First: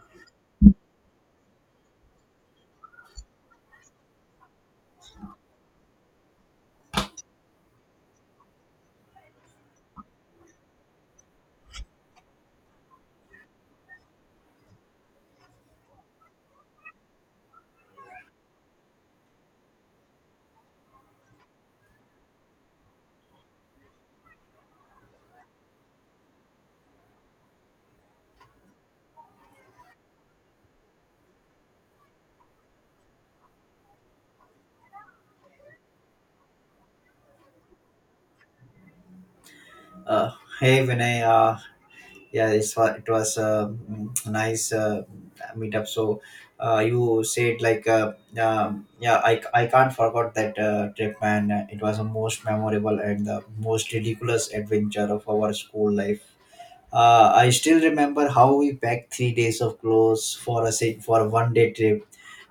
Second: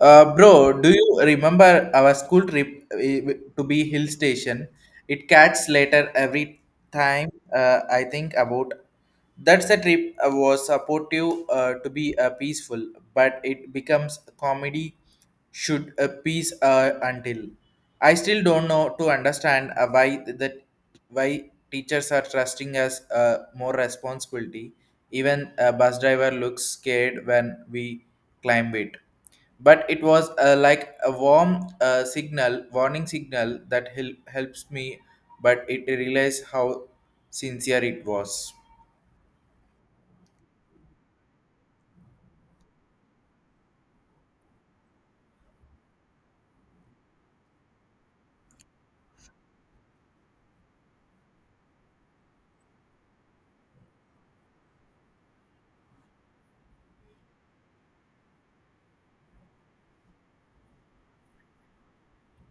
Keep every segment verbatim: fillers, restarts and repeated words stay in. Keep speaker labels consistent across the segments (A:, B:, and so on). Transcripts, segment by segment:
A: Uh, bro, do you remember our school trip uh, to be hill station? It catches later every time. Uh, I think about that's a trip uh, was supportive uh, to be uh, peaceful, but it becomes comedy should a peace uh, until. I still don't know to understand uh, why that why teachers are trusting us uh, more responsibility. Even a bus driver looks scared when we climb it, but it was uh, like a warm uh, signal warning signal that hel- helps me, but it realized how sincere it was.
B: Uh, Hey Vinay, uh, yeah, it's, wa- it was uh, mm, nice uh, meetup. So uh, you said like, uh, um, yeah, I, I can't forget that uh, trip, man. Uh, It was the most memorable and the most ridiculous adventure of our school life. Uh, I still remember how we packed three days of clothes for a si- for a one day trip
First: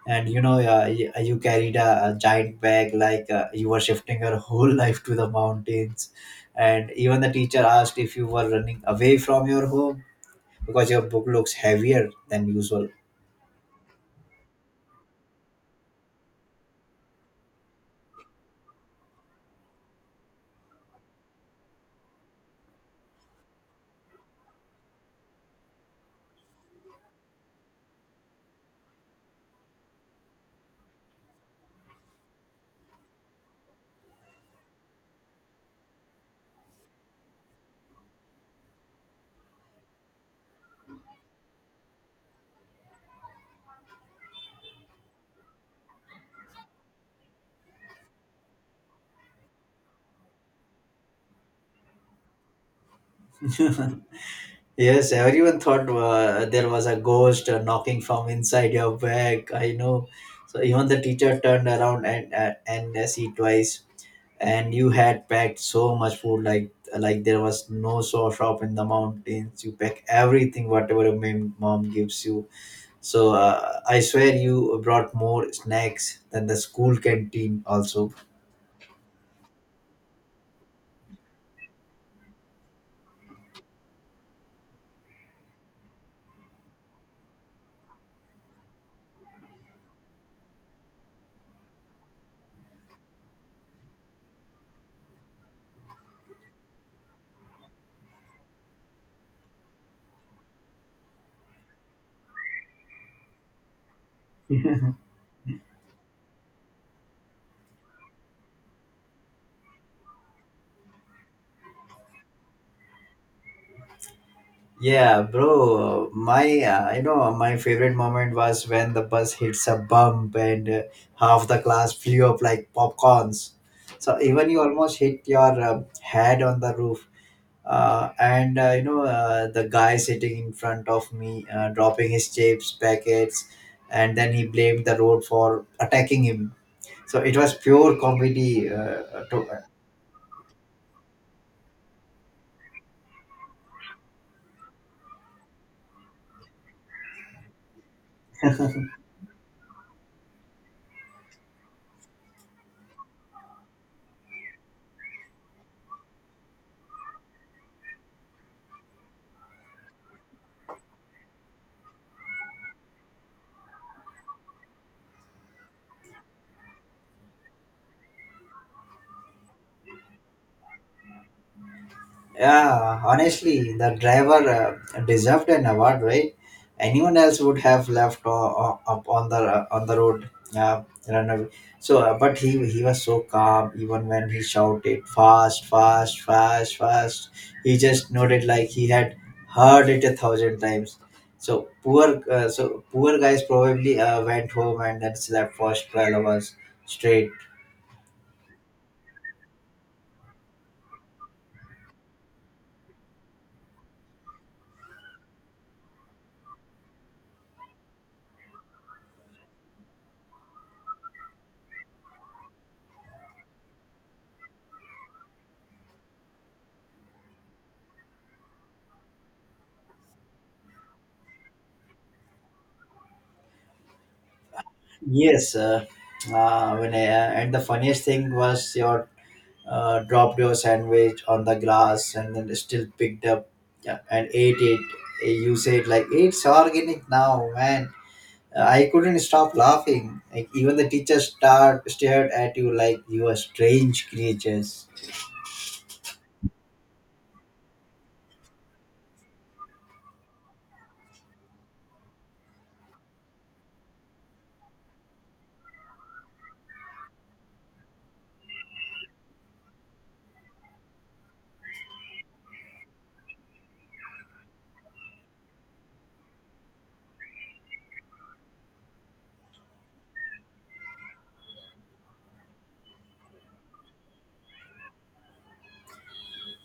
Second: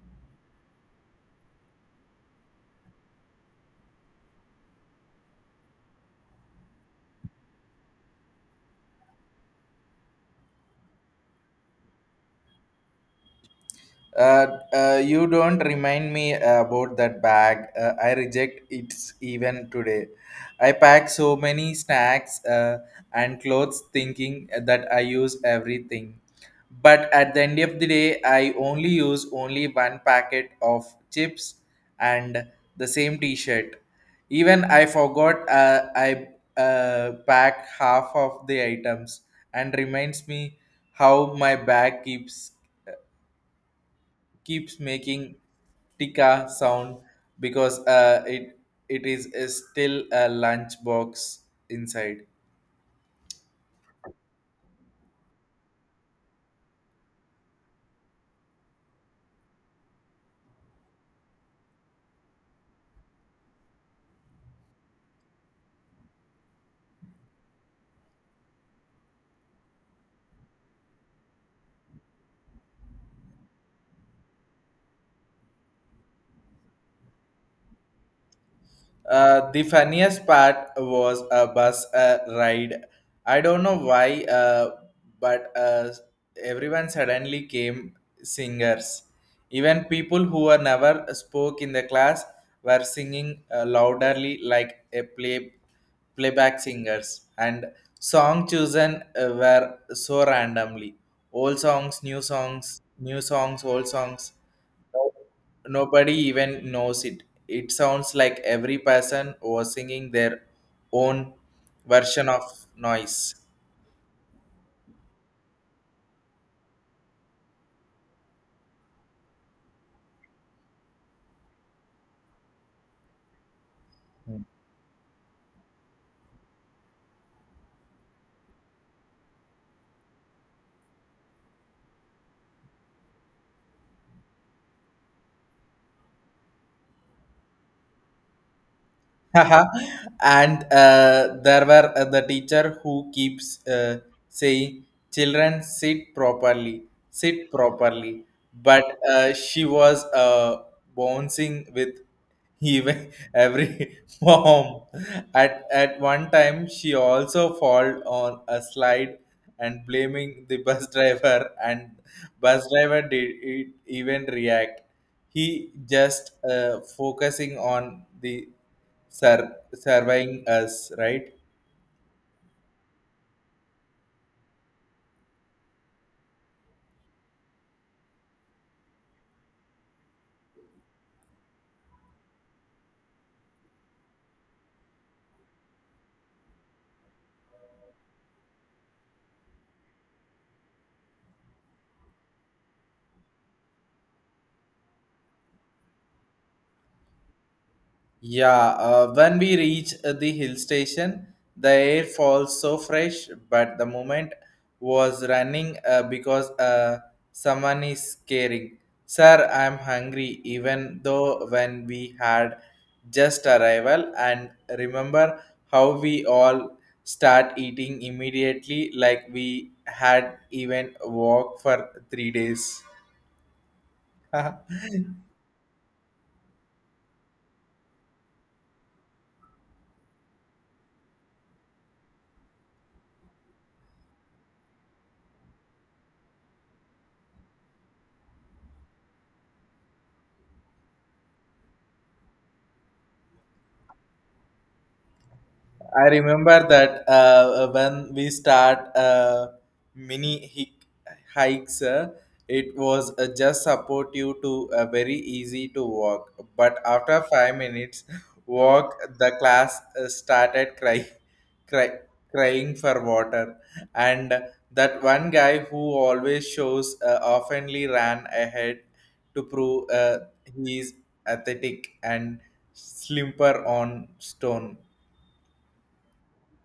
B: and you know uh, you, you carried a, a giant bag like uh, you were shifting your whole life to the mountains, and even the teacher asked if you were running away from your home because your book looks heavier than usual.
A: Uh, uh, you don't remind me about that bag. Uh, I reject it even today. I pack so many snacks uh, and clothes thinking that I use everything. But at the end of the day, I only use only one packet of chips and the same t-shirt. Even I forgot uh, I uh, pack half of the items, and reminds me how my bag keeps keeps making tika sound because uh, it it is uh, still a lunchbox inside.
B: Yes, everyone thought uh, there was a ghost uh, knocking from inside your bag, I know. So even the teacher turned around and uh, and uh, see twice, and you had packed so much food, like like there was no so shop in the mountains. You pack everything whatever your mom mom gives you. So uh, I swear you brought more snacks than the school canteen also.
A: Uh, the funniest part was a bus uh, ride. I don't know why, uh, but uh, everyone suddenly came singers. Even people who were never spoke in the class were singing uh, loudly like a play playback singers, and song chosen uh, were so randomly, old songs, new songs, new songs, old songs. No- Nobody even knows it, it sounds like every person was singing their own version of noise.
B: Yeah bro, my uh, you know, my favorite moment was when the bus hits a bump and uh, half the class flew up like popcorns. So even you almost hit your uh, head on the roof, uh, and uh, you know, uh, the guy sitting in front of me uh, dropping his chips packets, and then he blamed the road for attacking him. So it was pure comedy, uh, to,
A: Haha. And uh, there were uh, the teacher who keeps uh, saying, children sit properly, sit properly, but uh, she was uh, bouncing with even every form. At at one time she also fall on a slide and blaming the bus driver, and bus driver did it even react, he just uh, focusing on the sir, surveying us, right?
B: yeah, honestly, the driver uh, deserved an award, right? Anyone else would have left o- o- up on the uh, on the road, uh, run away. So, uh, but he he was so calm even when he shouted fast, fast, fast, fast. He just nodded like he had heard it a thousand times. So poor, uh, so poor guys probably uh, went home and then slept for twelve hours straight.
A: Yeah, uh, when we reach uh, the hill station, the air falls so fresh, but the moment was running uh, because uh, someone is caring. Sir, I'm hungry, even though when we had just arrival, and remember how we all start eating immediately like we had even walk for three days.
B: Yes, uh, uh, when I, uh, and The funniest thing was your uh, dropped your sandwich on the grass and then still picked up, yeah, and ate it. Eh, You said like it's organic now, man. Uh, I couldn't stop laughing. Like even the teacher start stared at you like you are strange creatures.
A: I remember that uh, when we start uh, mini hic- hikes, uh, it was uh, just support you to uh, very easy to walk. But after five minutes walk, the class uh, started crying, cry, crying for water, and that one guy who always shows uh, oftenly ran ahead to prove uh, he is athletic and slimper on stone.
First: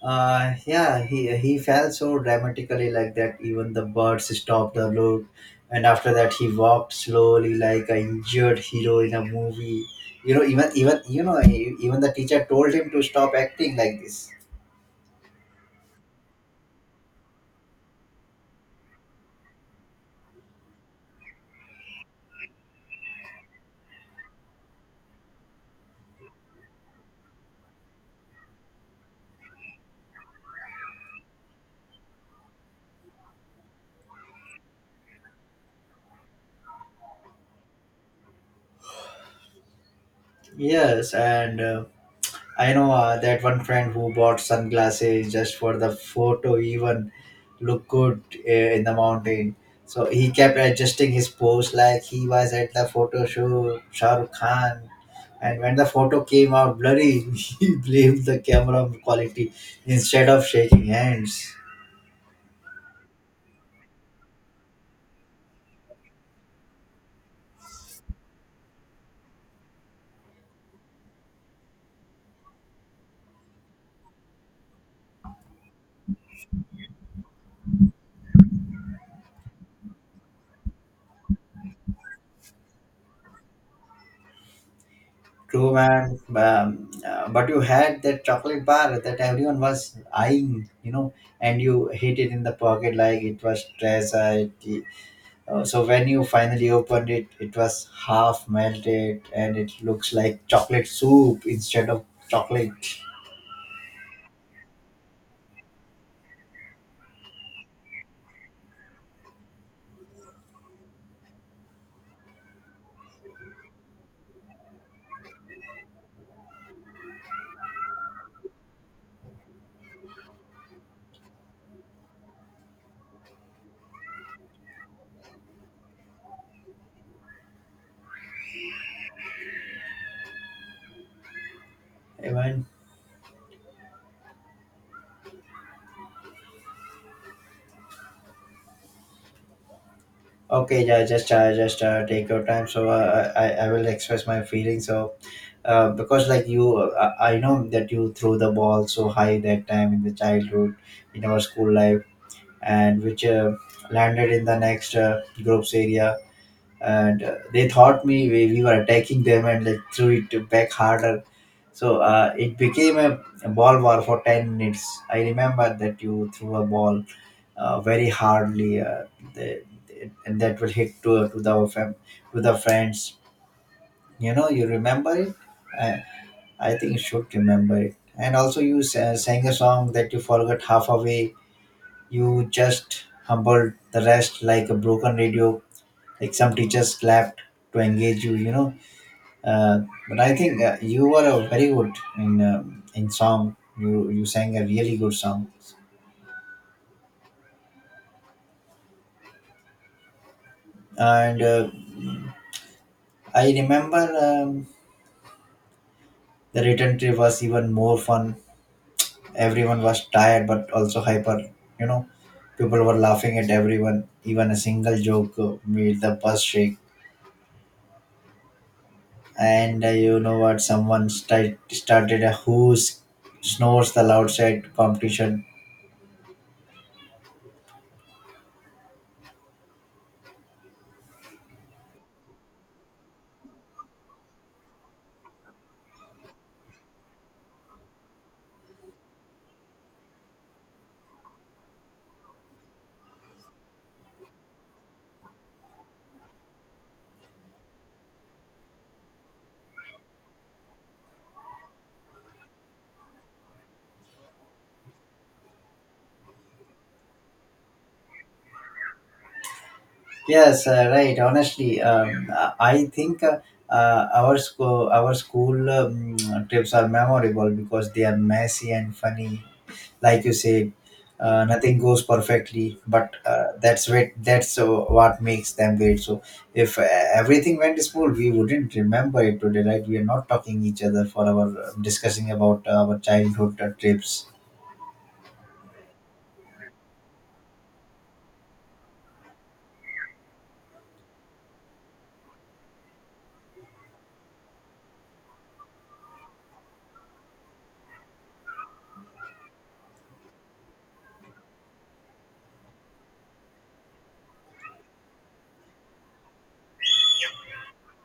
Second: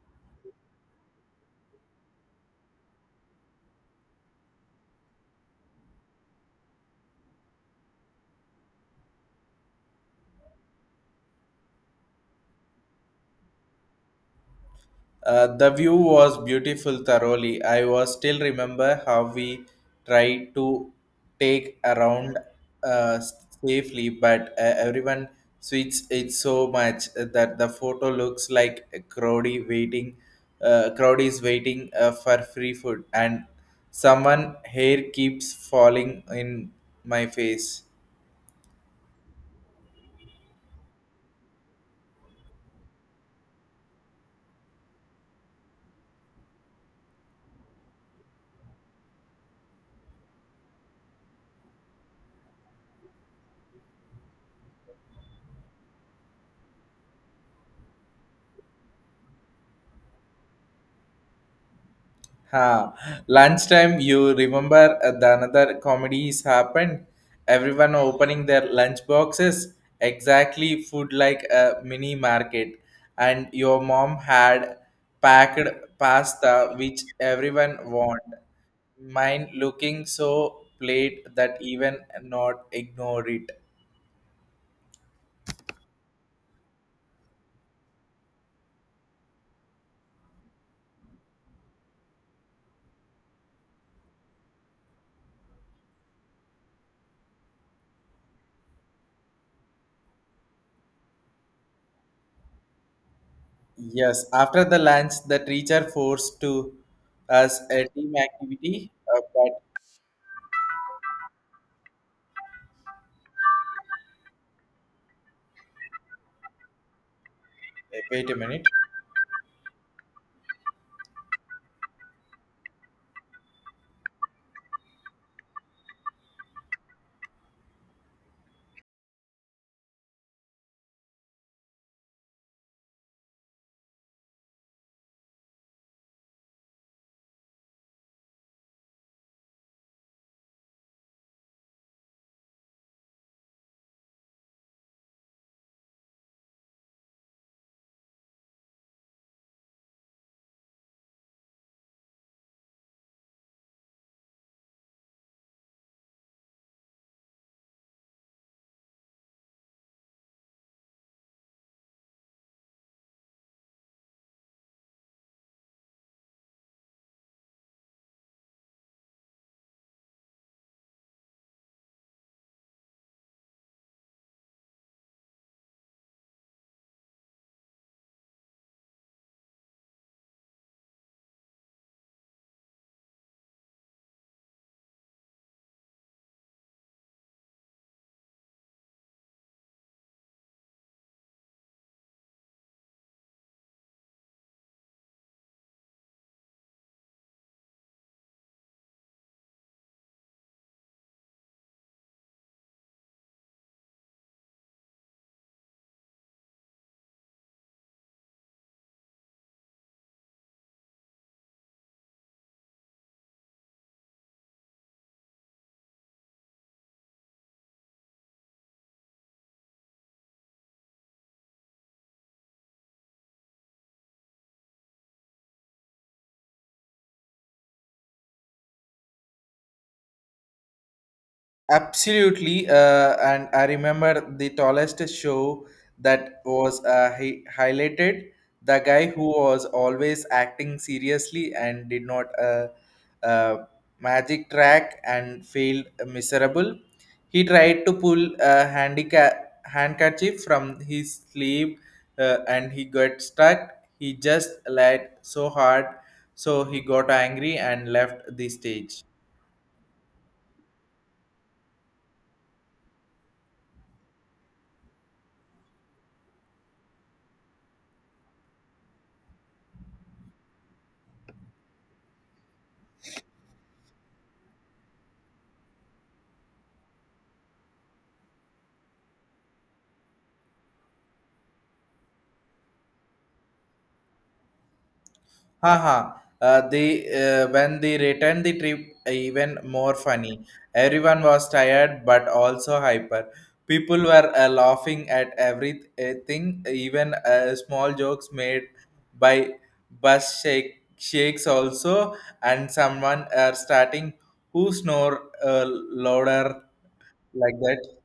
B: Uh, yeah, he he fell so dramatically like that. Even the birds stopped the look, and after that he walked slowly like a injured hero in a movie. You know, even even you know, e- even the teacher told him to stop acting like this.
A: Uh, the view was beautiful thoroughly. I was still remember how we tried to take around, uh, safely, but uh, everyone switches it so much that the photo looks like a crowdy waiting, uh, crowd is waiting uh, for free food, and someone hair keeps falling in my face.
B: Yes, and uh, I know uh, that one friend who bought sunglasses just for the photo, even look good uh, in the mountain. So he kept adjusting his pose like he was at the photo shoot, Shah Rukh Khan. And when the photo came out blurry, he blamed the camera quality instead of shaking hands.
A: Ha. Lunchtime, you remember uh, the another comedies happened? Everyone opening their lunch boxes, exactly food like a mini market. And your mom had packed pasta, which everyone wanted. Mine looking so plate that even not ignore it.
B: True, man. Um, uh, but you had that chocolate bar that everyone was eyeing, you know, and you hid it in the pocket like it was treasure. It, uh, so when you finally opened it, it was half melted and it looks like chocolate soup instead of chocolate.
A: Yes, after the lunch, the teacher forced to us a team activity. Uh, but wait a minute.
B: Hey, man. Okay, yeah, just uh, just uh, take your time. So uh, I I I will express my feelings. So uh, because like you, uh, I I know that you threw the ball so high that time in the childhood, in our school life, and which uh, landed in the next uh, group's area. And uh, they thought me we, we were attacking them and like threw it back harder. So uh, it became a, a ball war for ten minutes. I remember that you threw a ball uh, very hardly, uh, the, the- and that will hit to, to, the, fam- to the friends. You know, you remember it? I, I think you should remember it. And also, you sa- sang a song that you forgot half away. You just humbled the rest like a broken radio, like some teachers clapped to engage you, you know. Uh, but I think uh, you were a very good in um in song. You you sang a really good song, and uh, I remember, um, the return trip was even more fun. Everyone was tired but also hyper. You know, people were laughing at everyone. Even a single joke uh, made the bus shake, and uh, you know what, someone sti- started a who s- snores the outside competition.
A: Absolutely, uh, and I remember the tallest show that was uh, hi- highlighted. The guy who was always acting seriously and did not uh, uh, magic track and failed miserable. He tried to pull a handicap handkerchief from his sleeve uh, and he got stuck. He just lied so hard, so he got angry and left the stage.
B: Yes, uh, right, honestly, um, i I think uh, uh, our school our school um, trips are memorable because they are messy and funny, like you say, uh, nothing goes perfectly, but uh, that's what that's uh, what makes them great. So if uh, everything went smooth, we wouldn't remember it today, right? We are not talking each other for our uh, discussing about our childhood uh, trips.
A: Haha. Uh, The uh, When they returned the trip, uh, even more funny. Everyone was tired but also hyper. People were uh, laughing at everything, even uh, small jokes made by bus shake, shakes also, and someone uh, starting who snore uh, louder like that.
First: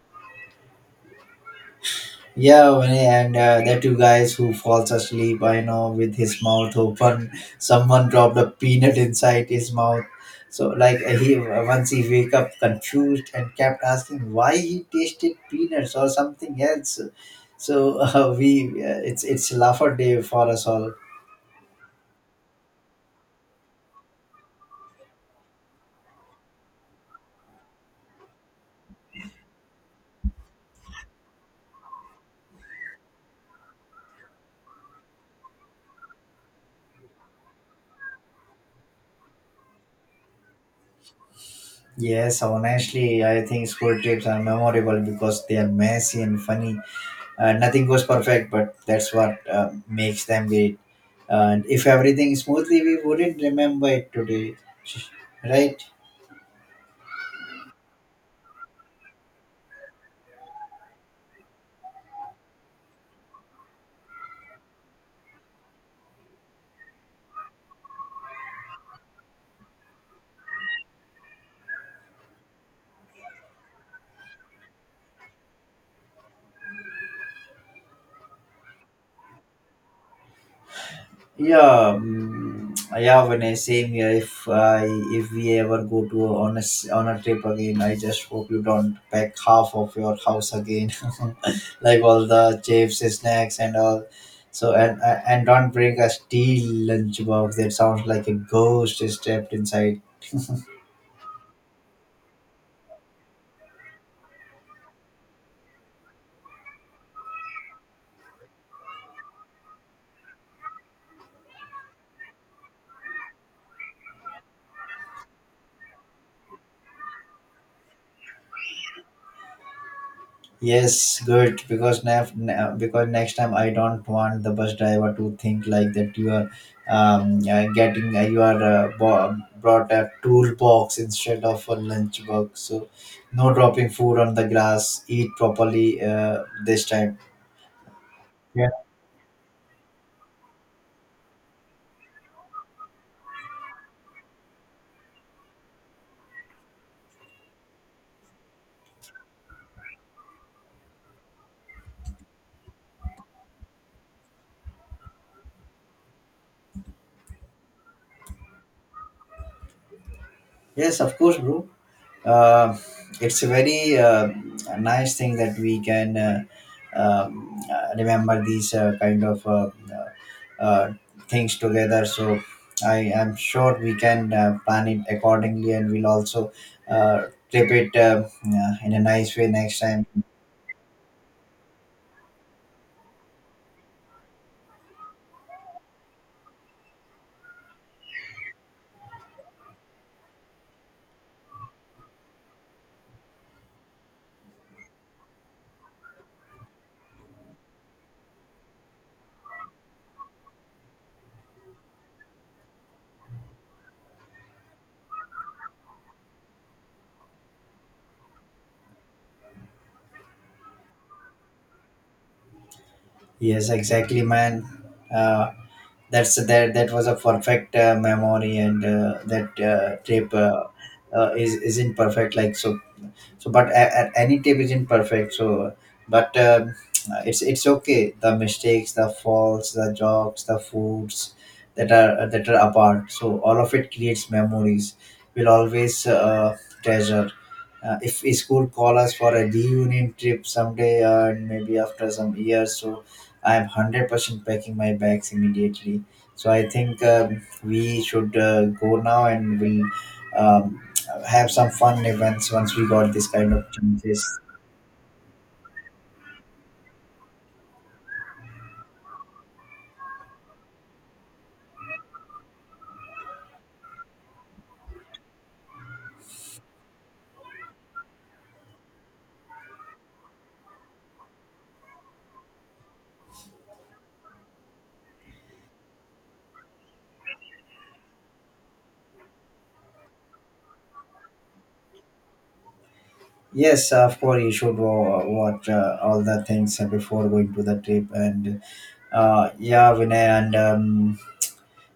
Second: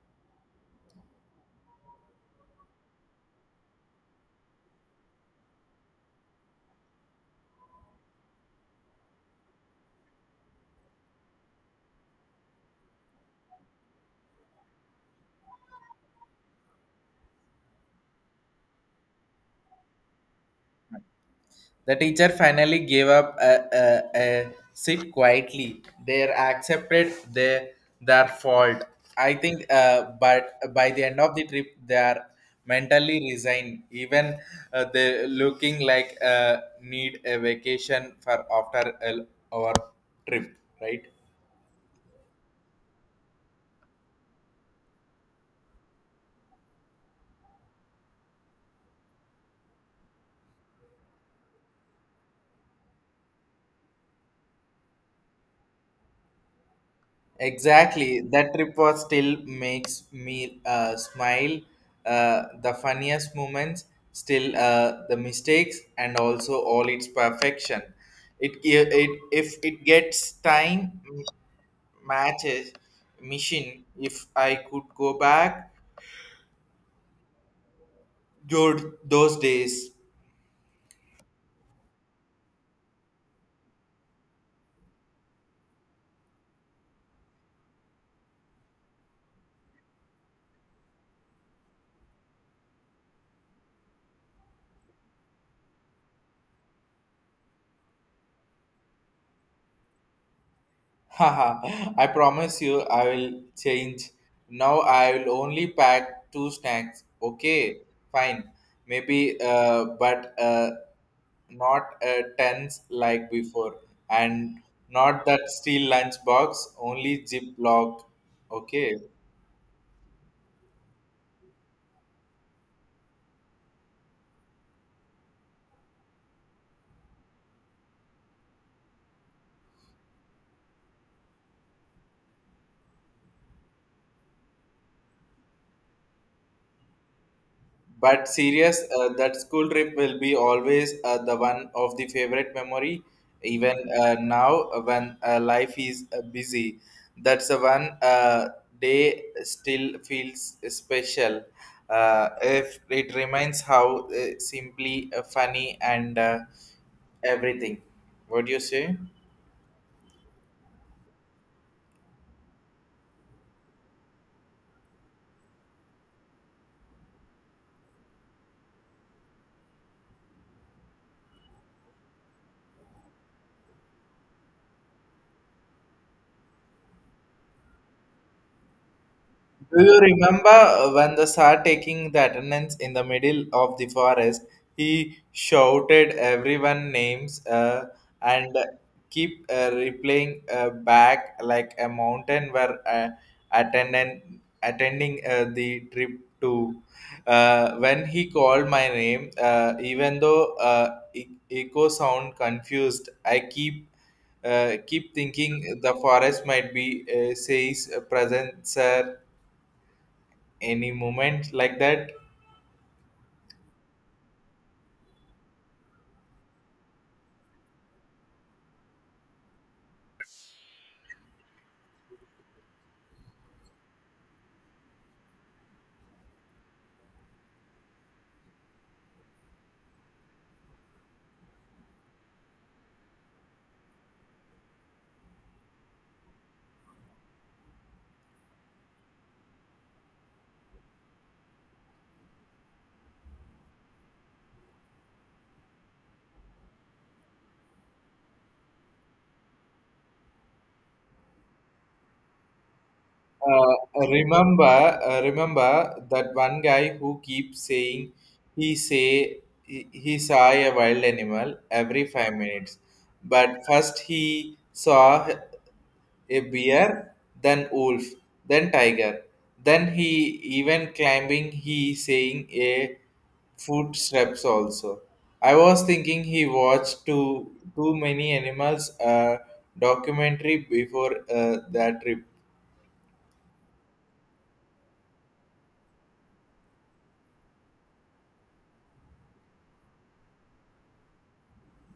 B: Yeah, Vinny, and uh, the two guys who falls asleep, I know, with his mouth open. Someone dropped a peanut inside his mouth. So, like, he once he wake up confused and kept asking why he tasted peanuts or something else. So uh, we, uh, it's it's laugher day for us all.
A: The teacher finally gave up a, a, a sit quietly. They accepted their, their fault. I think, uh, but by the end of the trip, they are mentally resigned. Even uh, they looking like uh, need a vacation for after a, our trip, right?
B: Yes, honestly, I think school trips are memorable because they are messy and funny. Uh, nothing goes perfect, but that's what uh, makes them great. And if everything smoothly, we wouldn't remember it today, right?
A: Exactly. That trip was still makes me uh, smile. Uh, the funniest moments, still uh, the mistakes, and also all its perfection. It, gi- it if it gets time m- matches machine. If I could go back, dude, those days.
B: Yeah, mm, yeah, when I same here. If i if we ever go to a- on a s- on a trip again, I just hope you don't pack half of your house again. Like all the chips, snacks and all. So and and and don't bring a steel lunch box that sounds like a ghost is trapped inside.
A: Haha. I promise you I will change. Now I will only pack two snacks. Okay, fine, maybe uh, but uh, not a tens like before, and not that steel lunch box, only Ziploc. Okay,
B: Yes, good. Because nef- ne- because next time I don't want the bus driver to think like that you are um, uh, getting uh, you are uh, bo- brought a toolbox instead of a lunch box. So no dropping food on the grass. Eat properly uh, this time.
A: but
B: Yeah.
A: serious, uh, that school trip will be always uh, the one of the favorite memory. Even uh, now, uh, when uh, life is uh, busy, that's the one uh, day still feels special. Uh, if it reminds how uh, simply uh, funny and uh, everything. What do you say?
B: Yes, of course, bro. uh, it's a very uh, nice thing that we can uh, um, uh, remember these uh, kind of uh, uh, uh, things together. So I am sure we can uh, plan it accordingly, and we'll also uh, trip it uh, uh, in a nice way next
A: Do you
B: time.
A: remember when the star taking the attendance in the middle of the forest? He shouted everyone names uh, and keep uh, replaying uh, back like a mountain were uh, attendant attending uh, the trip to. Uh, when he called my name, uh, even though uh, e- echo sound confused, I keep uh, keep thinking the forest might be uh, says present sir any moment like that.
B: Yes, exactly, man. uh, that's that that was a perfect uh, memory, and uh, that uh, trip uh, uh, is isn't perfect, like. So so but a, a, any tape isn't perfect. So but um, it's it's okay, the mistakes, the faults, the jokes, the foods that are that are apart. So all of it creates memories we'll always uh, treasure. Uh, if if school call us for a reunion trip someday, uh, and maybe after some years. So I am one hundred percent packing my bags immediately. So I think, um, we should uh, go now, and we'll um, have some fun events once we got this kind of
A: uh,
B: chances.
A: remember uh, Remember that one guy who keeps saying, he say he, he, saw a wild animal every five minutes. But first he saw a bear, then wolf, then tiger, then he even climbing he saying a footsteps also. I was thinking he watched too too many animals uh, documentary before uh, that trip.
B: Yes, of course, you should wa- watch uh, all the things before going to the trip. And uh, yeah, Vinay, and um,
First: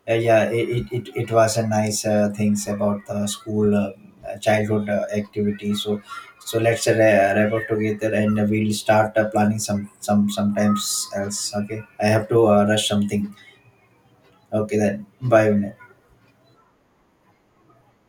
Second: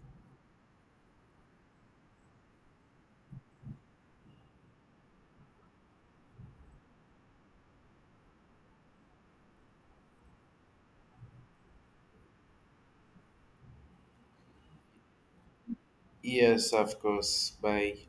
B: uh, yeah, it, it, it it was a nice uh, things about the school uh, childhood uh, activity. So so let's uh, ra- wrap up together, and we'll start uh, planning some some sometimes else. Okay, I have to uh, rush something. Okay, then bye, Vinay.
A: Yes, of course. Bye.